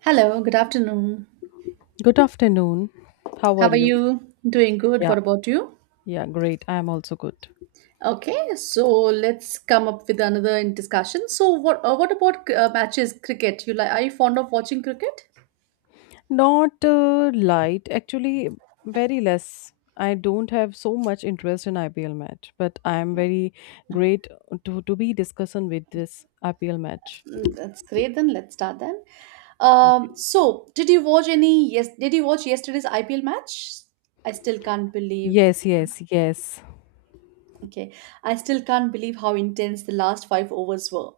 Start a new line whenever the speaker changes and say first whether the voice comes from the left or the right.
right: Hello, good afternoon.
left: Good afternoon. How
right: How
left: are
right: are
left: you?
right: you? Doing good.
left: Yeah,
right: What about you?
left: yeah, great. I am also good.
right: Okay, so let's come up with another in discussion. So what about matches cricket? You like are you fond of watching cricket?
left: Not light, actually, very less. I don't have so much interest in IPL match, but I am very great to be discussing with this IPL match.
right: Mm, that's great then. Let's start then. Um,
left: Okay.
right: so did you watch any yes did you watch yesterday's IPL match? I still can't believe.
left: Yes.
right: Okay, I still can't believe how intense the last five overs were,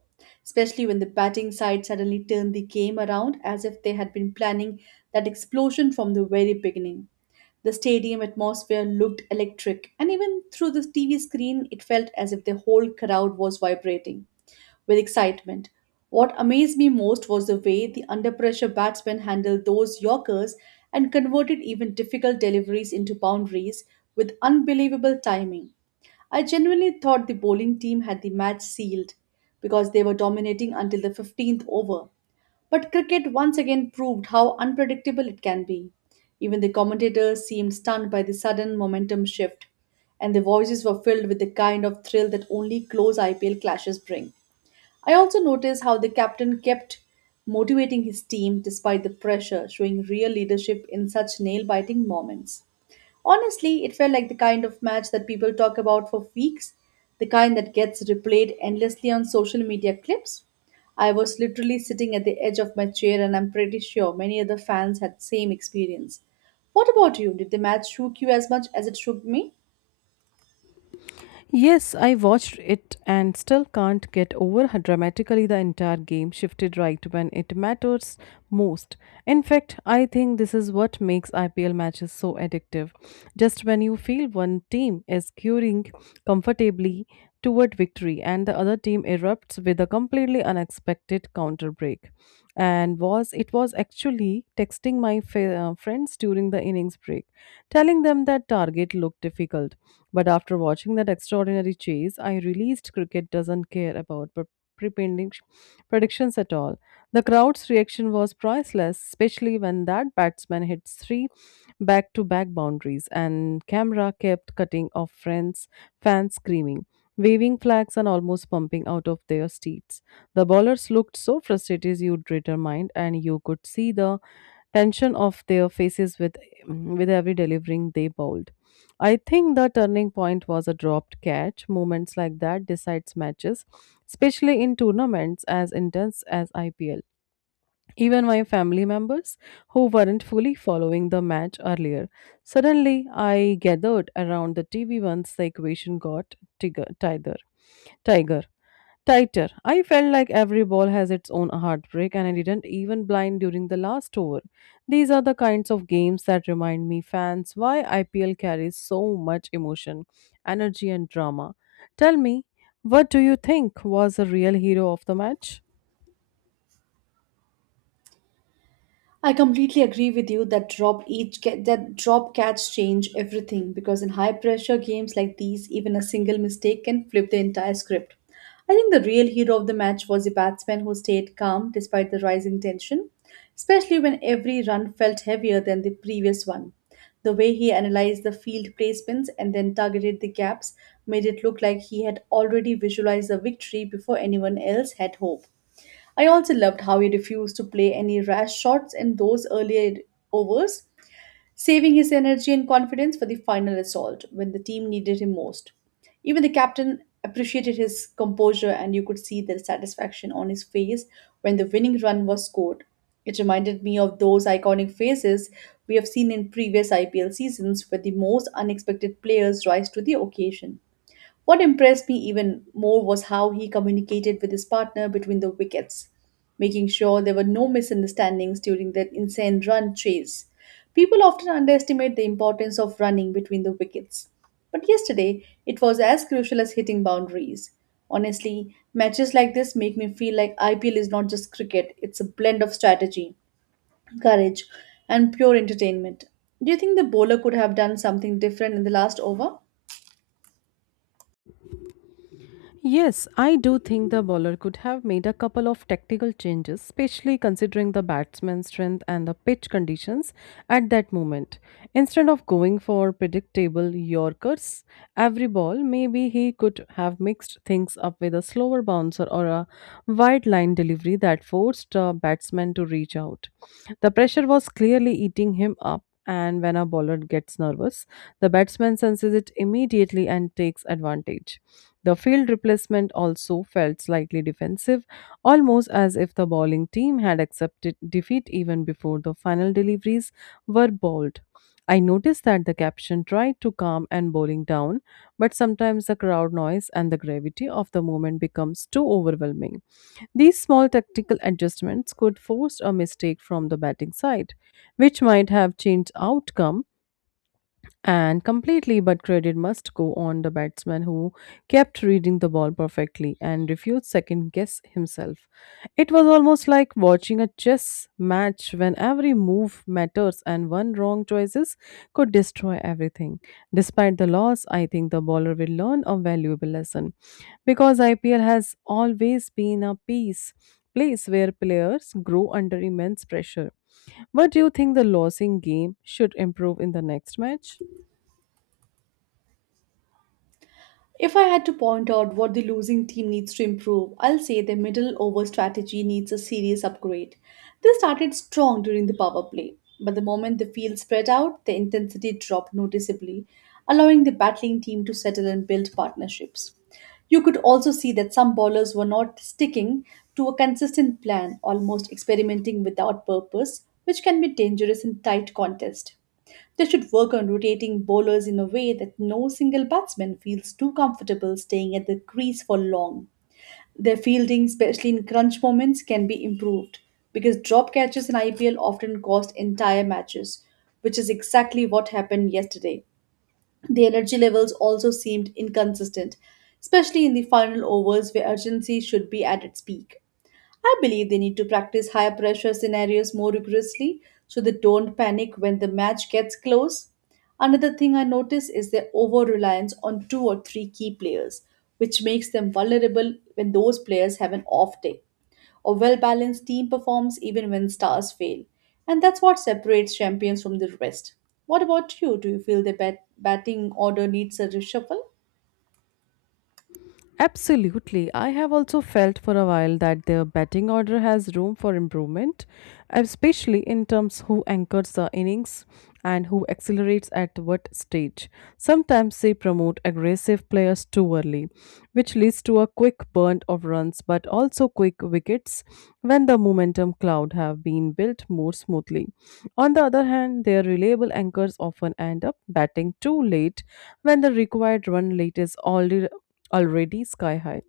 right: especially when the batting side suddenly turned the game around as if they had been planning that explosion from the very beginning. The stadium atmosphere looked electric, and even through the TV screen, it felt as if the whole crowd was vibrating with excitement. What amazed me most was the way the under pressure batsmen handled those Yorkers and converted even difficult deliveries into boundaries with unbelievable timing. I genuinely thought the bowling team had the match sealed because they were dominating until the 15th over. But cricket once again proved how unpredictable it can be. Even the commentators seemed stunned by the sudden momentum shift, and their voices were filled with the kind of thrill that only close IPL clashes bring. I also noticed how the captain kept motivating his team despite the pressure, showing real leadership in such nail biting moments. Honestly, it felt like the kind of match that people talk about for weeks, the kind that gets replayed endlessly on social media clips. I was literally sitting at the edge of my chair and I'm pretty sure many other fans had the same experience. What about you? Did the match shook you as much as it shook me?
left: Yes, I watched it and still can't get over how dramatically the entire game shifted right when it matters most. In fact, I think this is what makes IPL matches so addictive. Just when you feel one team is curing comfortably, toward victory, and the other team erupts with a completely unexpected counter break. And was it was actually texting my friends during the innings break, telling them that target looked difficult. But after watching that extraordinary chase, I realized cricket doesn't care about prepending- sh- predictions at all. The crowd's reaction was priceless, especially when that batsman hit three back to back boundaries and camera kept cutting off friends, fans screaming waving flags and almost pumping out of their seats. The bowlers looked so frustrated you'd determined, and you could see the tension of their faces with every delivering they bowled. I think the turning point was a dropped catch. Moments like that decides matches, especially in tournaments as intense as IPL. Even my family members who weren't fully following the match earlier. Suddenly, I gathered around the TV once the equation got tighter. Tiger. Tighter. I felt like every ball has its own heartbreak, and I didn't even blind during the last over. These are the kinds of games that remind me, fans, why IPL carries so much emotion, energy, and drama. Tell me, what do you think was the real hero of the match?
right: I completely agree with you that that drop catch change everything because in high pressure games like these, even a single mistake can flip the entire script. I think the real hero of the match was the batsman who stayed calm despite the rising tension, especially when every run felt heavier than the previous one. The way he analyzed the field placements and then targeted the gaps made it look like he had already visualized the victory before anyone else had hope. I also loved how he refused to play any rash shots in those earlier overs, saving his energy and confidence for the final assault when the team needed him most. Even the captain appreciated his composure, and you could see the satisfaction on his face when the winning run was scored. It reminded me of those iconic phases we have seen in previous IPL seasons where the most unexpected players rise to the occasion. What impressed me even more was how he communicated with his partner between the wickets, making sure there were no misunderstandings during that insane run chase. People often underestimate the importance of running between the wickets, but yesterday it was as crucial as hitting boundaries. Honestly, matches like this make me feel like IPL is not just cricket, it's a blend of strategy, courage, and pure entertainment. Do you think the bowler could have done something different in the last over?
left: Yes, I do think the bowler could have made a couple of tactical changes, especially considering the batsman's strength and the pitch conditions at that moment. Instead of going for predictable Yorkers every ball, maybe he could have mixed things up with a slower bouncer or a wide line delivery that forced the batsman to reach out. The pressure was clearly eating him up, and when a bowler gets nervous, the batsman senses it immediately and takes advantage. The field replacement also felt slightly defensive, almost as if the bowling team had accepted defeat even before the final deliveries were bowled. I noticed that the caption tried to calm and bowling down, but sometimes the crowd noise and the gravity of the moment becomes too overwhelming. These small tactical adjustments could force a mistake from the batting side which might have changed outcome and completely, but credit must go on the batsman who kept reading the ball perfectly and refused second guess himself. It was almost like watching a chess match when every move matters and one wrong choices could destroy everything. Despite the loss, I think the bowler will learn a valuable lesson because IPL has always been a piece place where players grow under immense pressure. What do you think the losing game should improve in the next match?
right: If I had to point out what the losing team needs to improve, I'll say their middle over strategy needs a serious upgrade. They started strong during the power play, but the moment the field spread out, the intensity dropped noticeably, allowing the battling team to settle and build partnerships. You could also see that some bowlers were not sticking to a consistent plan, almost experimenting without purpose, which can be dangerous in tight contest. They should work on rotating bowlers in a way that no single batsman feels too comfortable staying at the crease for long. Their fielding, especially in crunch moments, can be improved because drop catches in IPL often cost entire matches, which is exactly what happened yesterday. The energy levels also seemed inconsistent, especially in the final overs where urgency should be at its peak. I believe they need to practice high pressure scenarios more rigorously so they don't panic when the match gets close. Another thing I notice is their over reliance on two or three key players, which makes them vulnerable when those players have an off day. A well balanced team performs even when stars fail, and that's what separates champions from the rest. What about you? Do you feel the batting order needs a reshuffle?
left: Absolutely. I have also felt for a while that their batting order has room for improvement, especially in terms who anchors the innings and who accelerates at what stage. Sometimes they promote aggressive players too early, which leads to a quick burn of runs but also quick wickets when the momentum cloud have been built more smoothly. On the other hand, their reliable anchors often end up batting too late when the required run rate is already sky high,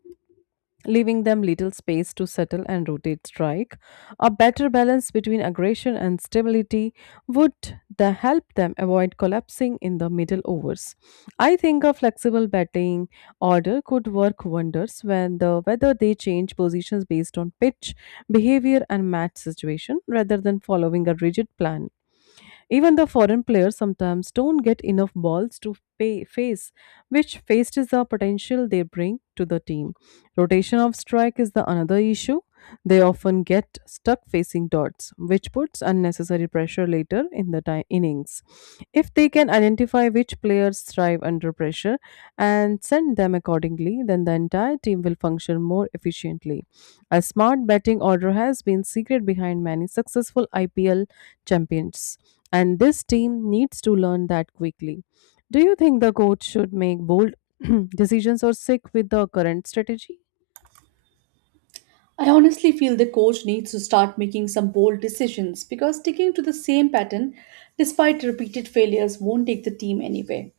left: leaving them little space to settle and rotate strike. A better balance between aggression and stability would the help them avoid collapsing in the middle overs. I think a flexible batting order could work wonders when the whether they change positions based on pitch, behavior and match situation rather than following a rigid plan. Even the foreign players sometimes don't get enough balls to pay, face, which faces the potential they bring to the team. Rotation of strike is the another issue. They often get stuck facing dots, which puts unnecessary pressure later in the innings. If they can identify which players thrive under pressure and send them accordingly, then the entire team will function more efficiently. A smart batting order has been secret behind many successful IPL champions and this team needs to learn that quickly. Do you think the coach should make bold decisions or stick with the current strategy?
right: I honestly feel the coach needs to start making some bold decisions because sticking to the same pattern despite repeated failures won't take the team anywhere.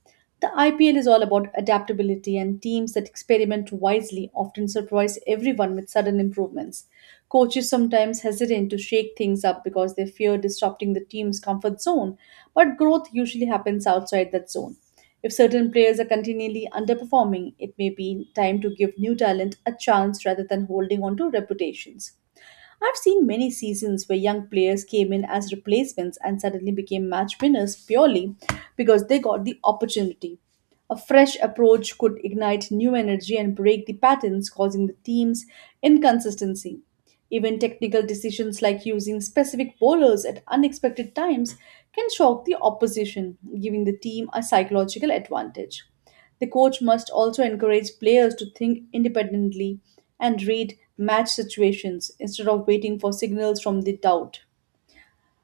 right: The IPL is all about adaptability, and teams that experiment wisely often surprise everyone with sudden improvements. Coaches sometimes hesitate to shake things up because they fear disrupting the team's comfort zone, but growth usually happens outside that zone. If certain players are continually underperforming, it may be time to give new talent a chance rather than holding on to reputations. I've seen many seasons where young players came in as replacements and suddenly became match winners purely because they got the opportunity. A fresh approach could ignite new energy and break the patterns causing the team's inconsistency. Even technical decisions like using specific bowlers at unexpected times can shock the opposition, giving the team a psychological advantage. The coach must also encourage players to think independently and read match situations instead of waiting for signals from the doubt.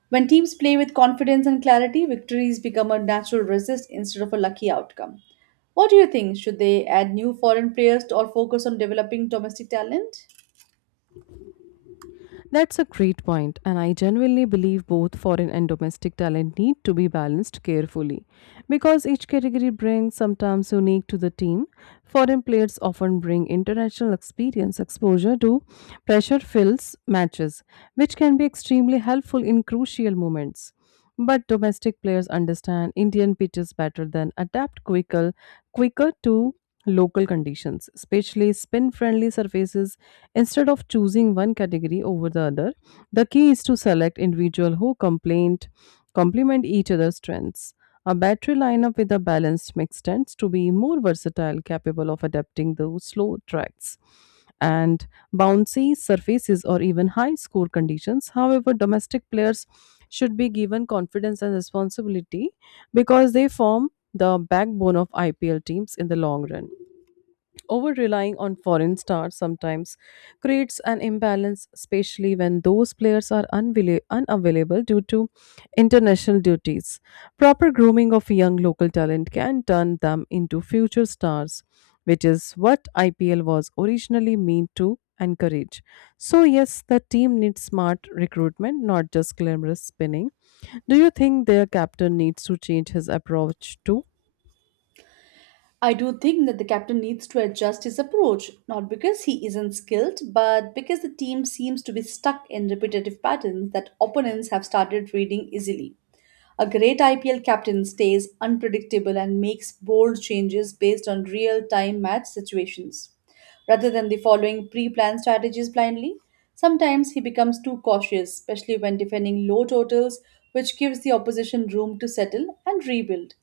right: When teams play with confidence and clarity, victories become a natural result instead of a lucky outcome. What do you think? Should they add new foreign players or focus on developing domestic talent?
left: That's a great point, and I genuinely believe both foreign and domestic talent need to be balanced carefully because each category brings sometimes unique to the team. Foreign players often bring international experience exposure to pressure fills matches, which can be extremely helpful in crucial moments. But domestic players understand Indian pitches better than adapt quicker to local conditions, especially spin friendly surfaces. Instead of choosing one category over the other, the key is to select individuals who complement each other's strengths. A battery lineup with a balanced mix tends to be more versatile, capable of adapting those slow tracks and bouncy surfaces or even high score conditions. However, domestic players should be given confidence and responsibility because they form the backbone of IPL teams in the long run. Over relying on foreign stars sometimes creates an imbalance, especially when those players are unavailable due to international duties. Proper grooming of young local talent can turn them into future stars, which is what IPL was originally meant to encourage. So, yes, the team needs smart recruitment, not just glamorous spinning. Do you think their captain needs to change his approach too?
right: I do think that the captain needs to adjust his approach, not because he isn't skilled, but because the team seems to be stuck in repetitive patterns that opponents have started reading easily. A great IPL captain stays unpredictable and makes bold changes based on real time match situations. Rather than the following pre planned strategies blindly, sometimes he becomes too cautious, especially when defending low totals, which gives the opposition room to settle and rebuild.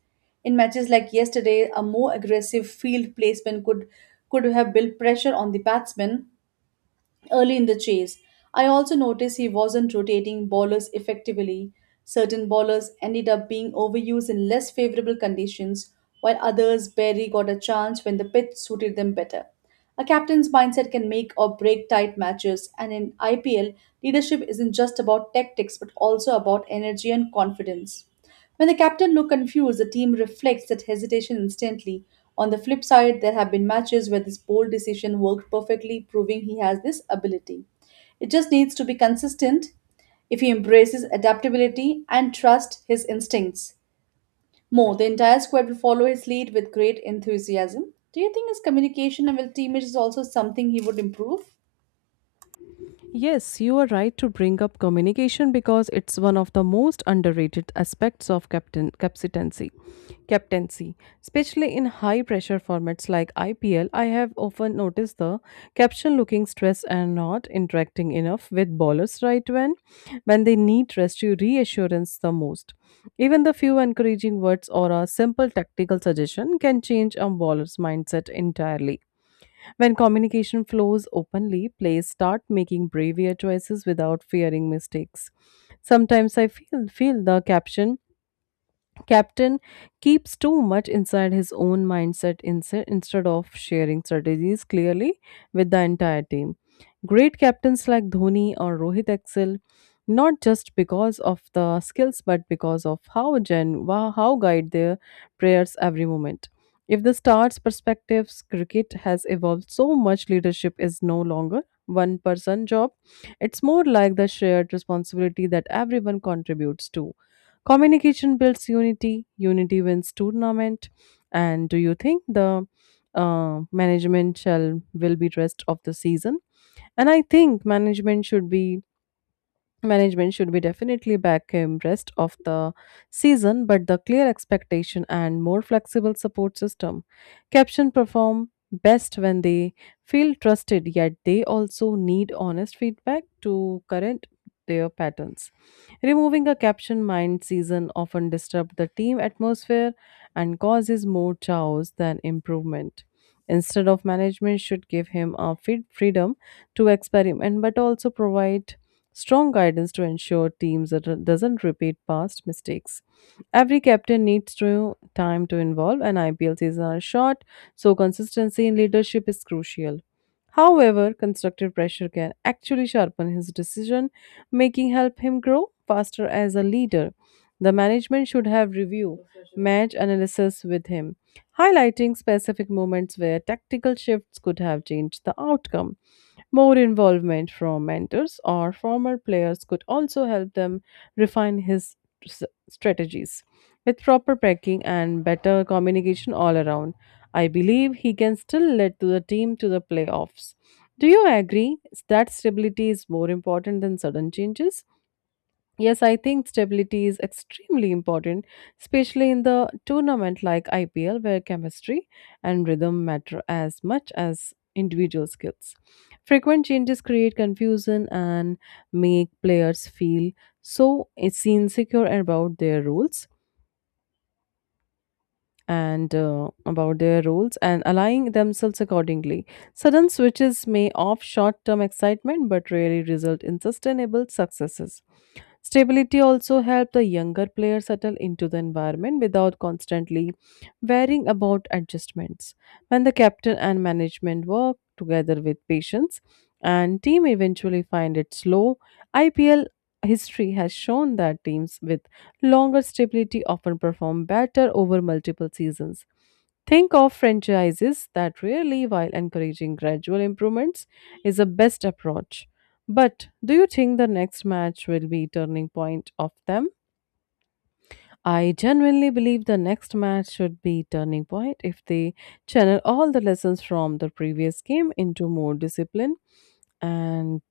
right: In matches like yesterday, a more aggressive field placement could have built pressure on the batsman early in the chase. I also noticed he wasn't rotating bowlers effectively. Certain bowlers ended up being overused in less favorable conditions, while others barely got a chance when the pitch suited them better. A captain's mindset can make or break tight matches, and in IPL, leadership isn't just about tactics but also about energy and confidence. When the captain looks confused, the team reflects that hesitation instantly. On the flip side, there have been matches where this bold decision worked perfectly, proving he has this ability. It just needs to be consistent if he embraces adaptability and trusts his instincts. More, the entire squad will follow his lead with great enthusiasm. Do you think his communication and with teammates is also something he would improve?
left: Yes, you are right to bring up communication because it's one of the most underrated aspects of captaincy. Captaincy, especially in high pressure formats like IPL, I have often noticed the captain looking stressed and not interacting enough with bowlers right when they need rescue reassurance the most. Even the few encouraging words or a simple tactical suggestion can change a bowler's mindset entirely. When communication flows openly, players start making braver choices without fearing mistakes. Sometimes I feel the caption Captain keeps too much inside his own mindset instead of sharing strategies clearly with the entire team. Great captains like Dhoni or Rohit excel not just because of the skills but because of how how guide their prayers every moment. If the stars' perspectives, cricket has evolved so much. Leadership is no longer one person job. It's more like the shared responsibility that everyone contributes to. Communication builds unity, unity wins tournament. And do you think the management shall will be rest of the season? And I think management should be Management should be definitely back him rest of the season, but the clear expectation and more flexible support system. Caption perform best when they feel trusted, yet they also need honest feedback to current their patterns. Removing a caption mind season often disrupt the team atmosphere and causes more chaos than improvement. Instead of management should give him a freedom to experiment but also provide strong guidance to ensure teams that doesn't repeat past mistakes. Every captain needs to time to involve, and IPL seasons are short, so consistency in leadership is crucial. However, constructive pressure can actually sharpen his decision making, help him grow faster as a leader. The management should have review match analysis with him, highlighting specific moments where tactical shifts could have changed the outcome. More involvement from mentors or former players could also help them refine his s- strategies. With proper packing and better communication all around, I believe he can still lead to the team to the playoffs. Do you agree that stability is more important than sudden changes? Yes, I think stability is extremely important, especially in the tournament like IPL, where chemistry and rhythm matter as much as individual skills. Frequent changes create confusion and make players feel so it's insecure about their roles and aligning themselves accordingly. Sudden switches may off short term excitement but rarely result in sustainable successes. Stability also helps the younger player settle into the environment without constantly worrying about adjustments. When the captain and management work together with patience, and team eventually find it slow. IPL history has shown that teams with longer stability often perform better over multiple seasons. Think of franchises that rarely, while encouraging gradual improvements, is the best approach. But do you think the next match will be turning point of them? I genuinely believe the next match should be turning point if they channel all the lessons from the previous game into more discipline and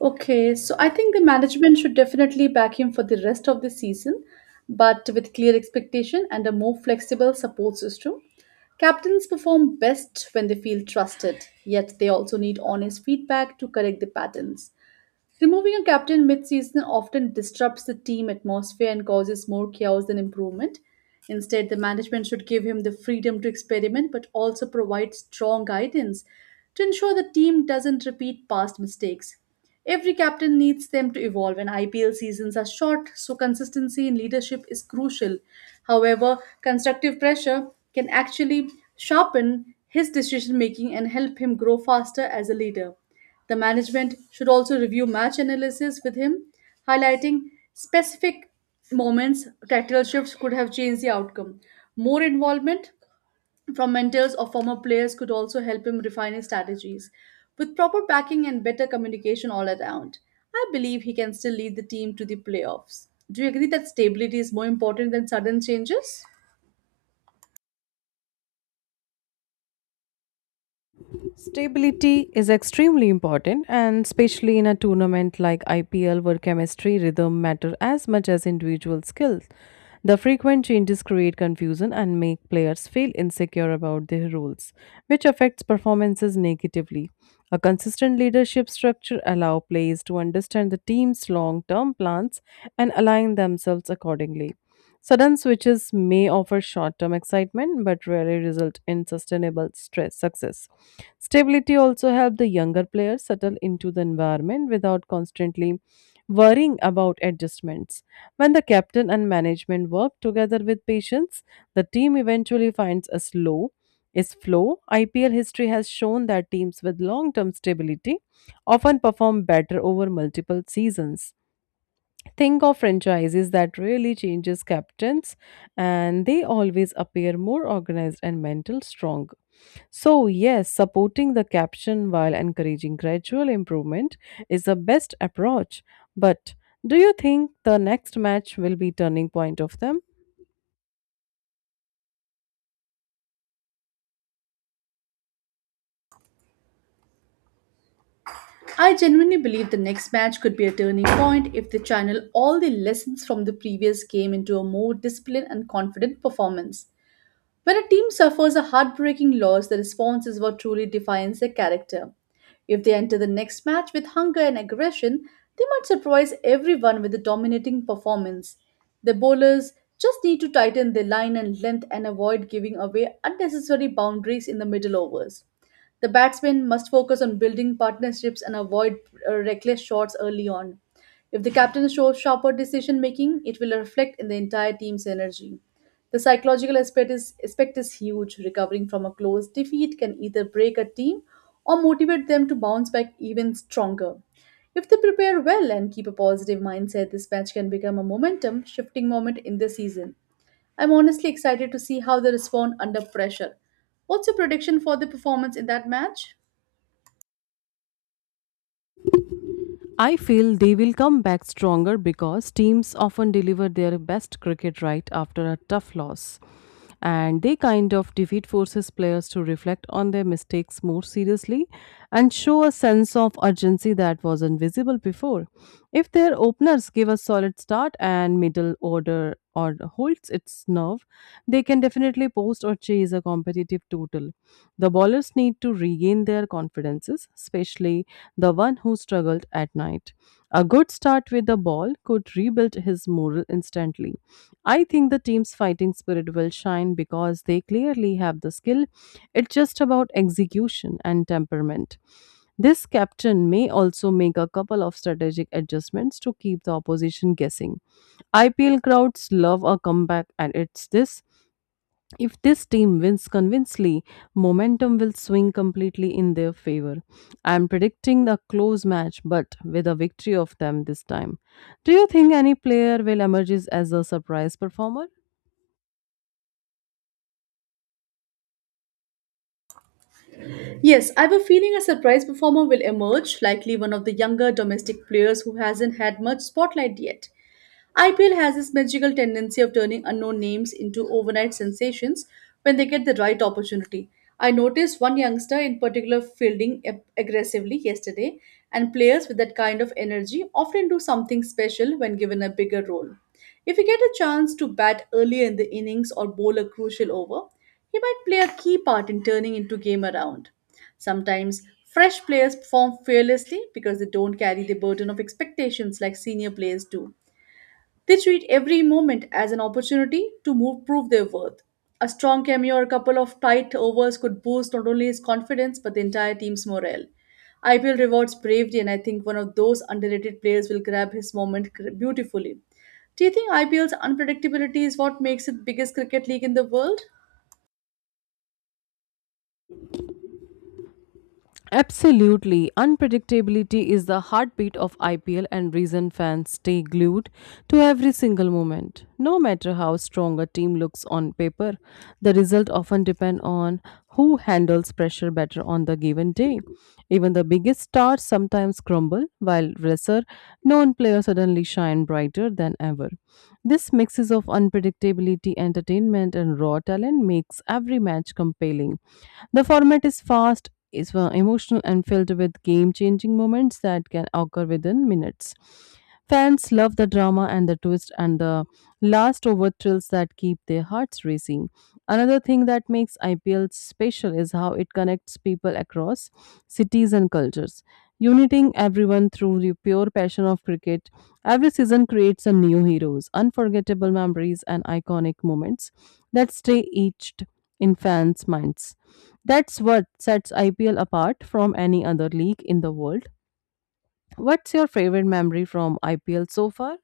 right: Okay, so I think the management should definitely back him for the rest of the season, but with clear expectation and a more flexible support system. Captains perform best when they feel trusted, yet they also need honest feedback to correct the patterns. Removing a captain mid-season often disrupts the team atmosphere and causes more chaos than improvement. Instead, the management should give him the freedom to experiment but also provide strong guidance to ensure the team doesn't repeat past mistakes. Every captain needs them to evolve, and IPL seasons are short, so consistency in leadership is crucial. However, constructive pressure can actually sharpen his decision making and help him grow faster as a leader. The management should also review match analysis with him, highlighting specific moments tactical shifts could have changed the outcome. More involvement from mentors or former players could also help him refine his strategies. With proper backing and better communication all around, I believe he can still lead the team to the playoffs. Do you agree that stability is more important than sudden changes?
left: Stability is extremely important, and especially in a tournament like IPL, where chemistry, rhythm matter as much as individual skills. The frequent changes create confusion and make players feel insecure about their roles, which affects performances negatively. A consistent leadership structure allows players to understand the team's long-term plans and align themselves accordingly. Sudden switches may offer short term excitement but rarely result in sustainable stress success. Stability also helps the younger players settle into the environment without constantly worrying about adjustments. When the captain and management work together with patience, the team eventually finds a slow is flow. IPL history has shown that teams with long term stability often perform better over multiple seasons. Think of franchises that really changes captains and they always appear more organized and mental strong. So, yes, supporting the caption while encouraging gradual improvement is the best approach. But do you think the next match will be turning point of them?
right: I genuinely believe the next match could be a turning point if they channel all the lessons from the previous game into a more disciplined and confident performance. When a team suffers a heartbreaking loss, the response is what truly defines their character. If they enter the next match with hunger and aggression, they might surprise everyone with a dominating performance. The bowlers just need to tighten their line and length and avoid giving away unnecessary boundaries in the middle overs. The batsmen must focus on building partnerships and avoid reckless shots early on. If the captain shows sharper decision making, it will reflect in the entire team's energy. The psychological aspect is huge. Recovering from a close defeat can either break a team or motivate them to bounce back even stronger. If they prepare well and keep a positive mindset, this match can become a momentum shifting moment in the season. I'm honestly excited to see how they respond under pressure. What's your prediction for the performance in that match?
left: I feel they will come back stronger because teams often deliver their best cricket right after a tough loss. And they kind of defeat forces players to reflect on their mistakes more seriously and show a sense of urgency that was invisible before. If their openers give a solid start and middle order or holds its nerve, they can definitely post or chase a competitive total. The bowlers need to regain their confidences, especially the one who struggled at night. A good start with the ball could rebuild his morale instantly. I think the team's fighting spirit will shine because they clearly have the skill. It's just about execution and temperament. This captain may also make a couple of strategic adjustments to keep the opposition guessing. IPL crowds love a comeback, and it's this if this team wins convincingly, momentum will swing completely in their favor. I am predicting a close match, but with a victory of them this time. Do you think any player will emerge as a surprise performer?
right: Yes, I have a feeling a surprise performer will emerge, likely one of the younger domestic players who hasn't had much spotlight yet. IPL has this magical tendency of turning unknown names into overnight sensations when they get the right opportunity. I noticed one youngster in particular fielding aggressively yesterday, and players with that kind of energy often do something special when given a bigger role. If he get a chance to bat earlier in the innings or bowl a crucial over, he might play a key part in turning into game around. Sometimes fresh players perform fearlessly because they don't carry the burden of expectations like senior players do. They treat every moment as an opportunity to move, prove their worth. A strong cameo or a couple of tight overs could boost not only his confidence but the entire team's morale. IPL rewards bravery, and I think one of those underrated players will grab his moment beautifully. Do you think IPL's unpredictability is what makes it biggest cricket league in the world?
left: Absolutely. Unpredictability is the heartbeat of IPL and reason fans stay glued to every single moment. No matter how strong a team looks on paper, the result often depend on who handles pressure better on the given day. Even the biggest stars sometimes crumble, while lesser known players suddenly shine brighter than ever. This mixes of unpredictability, entertainment, and raw talent makes every match compelling. The format is fast, is emotional, and filled with game changing moments that can occur within minutes. Fans love the drama and the twist and the last over thrills that keep their hearts racing. Another thing that makes IPL special is how it connects people across cities and cultures, uniting everyone through the pure passion of cricket. Every season creates some new heroes, unforgettable memories, and iconic moments that stay etched in fans' minds. That's what sets IPL apart from any other league in the world. What's your favorite memory from IPL so far?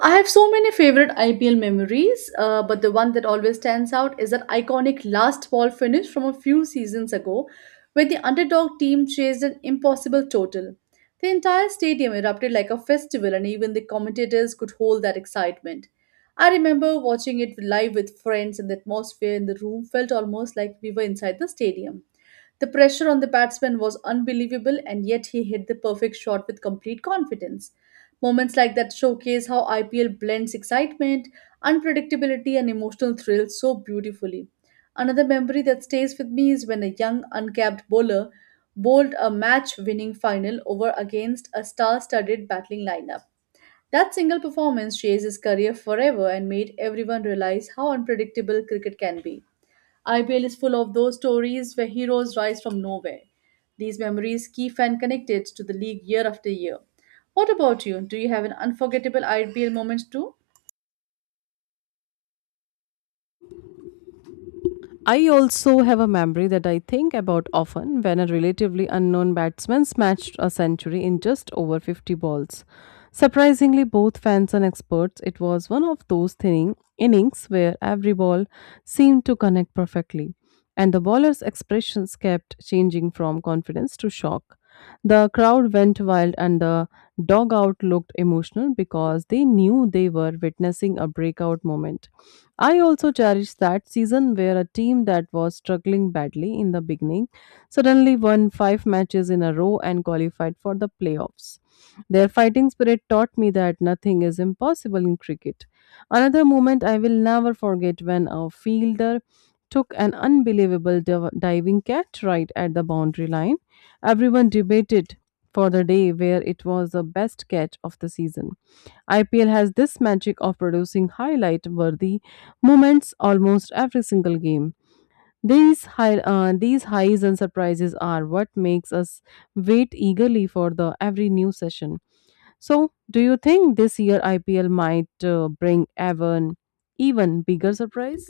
right: I have so many favorite IPL memories, but the one that always stands out is that iconic last ball finish from a few seasons ago, where the underdog team chased an impossible total. The entire stadium erupted like a festival, and even the commentators could hold that excitement. I remember watching it live with friends, and the atmosphere in the room felt almost like we were inside the stadium. The pressure on the batsman was unbelievable, and yet he hit the perfect shot with complete confidence. Moments like that showcase how IPL blends excitement, unpredictability, and emotional thrill so beautifully. Another memory that stays with me is when a young uncapped bowler bowled a match winning final over against a star studded battling lineup. That single performance changed his career forever and made everyone realize how unpredictable cricket can be. IPL is full of those stories where heroes rise from nowhere. These memories keep fan connected to the league year after year. What about you? Do you have an unforgettable IPL moment too?
left: I also have a memory that I think about often when a relatively unknown batsman smashed a century in just over 50 balls. Surprisingly, both fans and experts, it was one of those thinning innings where every ball seemed to connect perfectly, and the bowler's expressions kept changing from confidence to shock. The crowd went wild, and the dugout looked emotional because they knew they were witnessing a breakout moment. I also cherish that season where a team that was struggling badly in the beginning suddenly won five matches in a row and qualified for the playoffs. Their fighting spirit taught me that nothing is impossible in cricket. Another moment I will never forget when a fielder took an unbelievable diving catch right at the boundary line. Everyone debated for the day where it was the best catch of the season. IPL has this magic of producing highlight worthy moments almost every single game. These high, these highs and surprises are what makes us wait eagerly for the every new session. So, do you think this year IPL might bring even bigger surprise?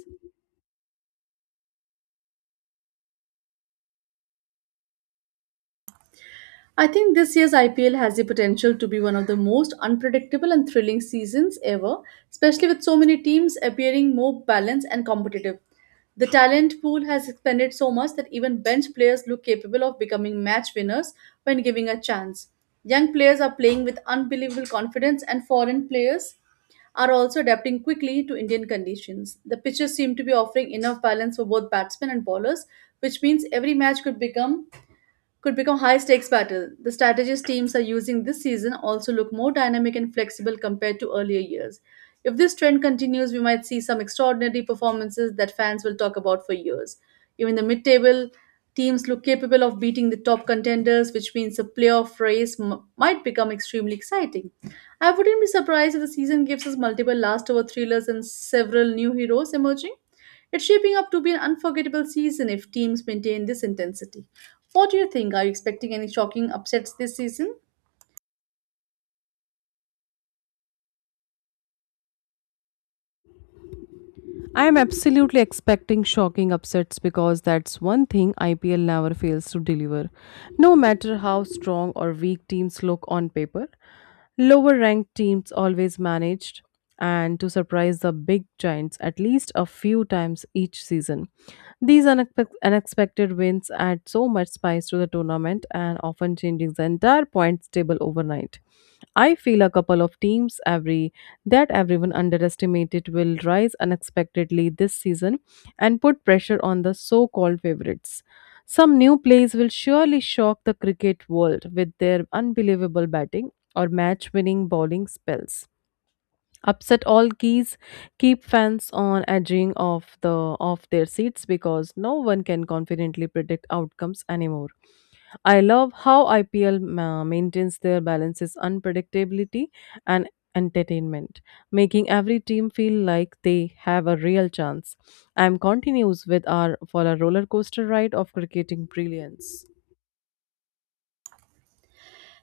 right: I think this year's IPL has the potential to be one of the most unpredictable and thrilling seasons ever, especially with so many teams appearing more balanced and competitive. The talent pool has expanded so much that even bench players look capable of becoming match winners when given a chance. Young players are playing with unbelievable confidence, and foreign players are also adapting quickly to Indian conditions. The pitches seem to be offering enough balance for both batsmen and bowlers, which means every match could become high stakes battle. The strategies teams are using this season also look more dynamic and flexible compared to earlier years. If this trend continues, we might see some extraordinary performances that fans will talk about for years. Even the mid table teams look capable of beating the top contenders, which means the playoff race might become extremely exciting. I wouldn't be surprised if the season gives us multiple last over thrillers and several new heroes emerging. It's shaping up to be an unforgettable season if teams maintain this intensity. What do you think? Are you expecting any shocking upsets this season?
left: I am absolutely expecting shocking upsets because that's one thing IPL never fails to deliver. No matter how strong or weak teams look on paper, lower ranked teams always managed and to surprise the big giants at least a few times each season. These unexpected wins add so much spice to the tournament and often changing the entire points table overnight. I feel a couple of teams every that everyone underestimated will rise unexpectedly this season and put pressure on the so-called favorites. Some new plays will surely shock the cricket world with their unbelievable batting or match winning bowling spells. Upset all keys keep fans on edging of their seats because no one can confidently predict outcomes anymore. I love how IPL maintains their balances unpredictability and entertainment, making every team feel like they have a real chance. I'm continues with our for a roller coaster ride of cricketing brilliance.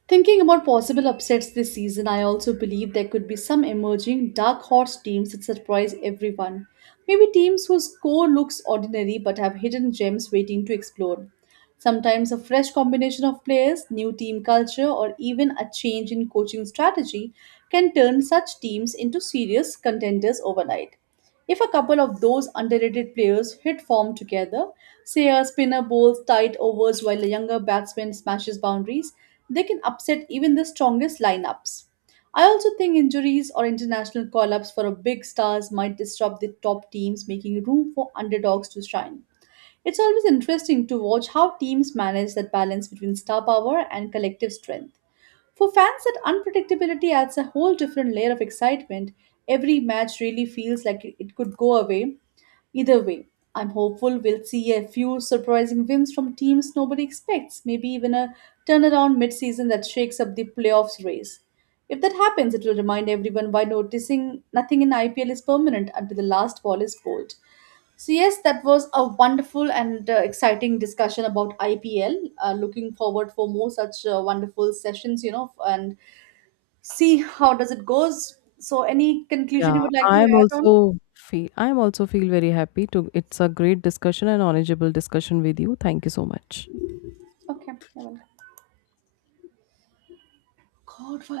right: Thinking about possible upsets this season, I also believe there could be some emerging dark horse teams that surprise everyone. Maybe teams whose core looks ordinary but have hidden gems waiting to explode. Sometimes a fresh combination of players, new team culture, or even a change in coaching strategy can turn such teams into serious contenders overnight. If a couple of those underrated players hit form together, say a spinner bowls tight overs while a younger batsman smashes boundaries, they can upset even the strongest lineups. I also think injuries or international call ups for a big stars might disrupt the top teams, making room for underdogs to shine. It's always interesting to watch how teams manage that balance between star power and collective strength. For fans, that unpredictability adds a whole different layer of excitement. Every match really feels like it could go away either way. I'm hopeful we'll see a few surprising wins from teams nobody expects, maybe even a turnaround mid-season that shakes up the playoffs race. If that happens, it will remind everyone why noticing nothing in IPL is permanent until the last ball is bowled. So, yes, that was a wonderful and exciting discussion about IPL. Looking forward for more such wonderful sessions, and see how does it goes. So any conclusion
left: Yeah,
right: you would like to add on?
left: I'm also feel very happy to it's a great discussion and knowledgeable discussion with you. Thank you so much.
right: Okay, you God, why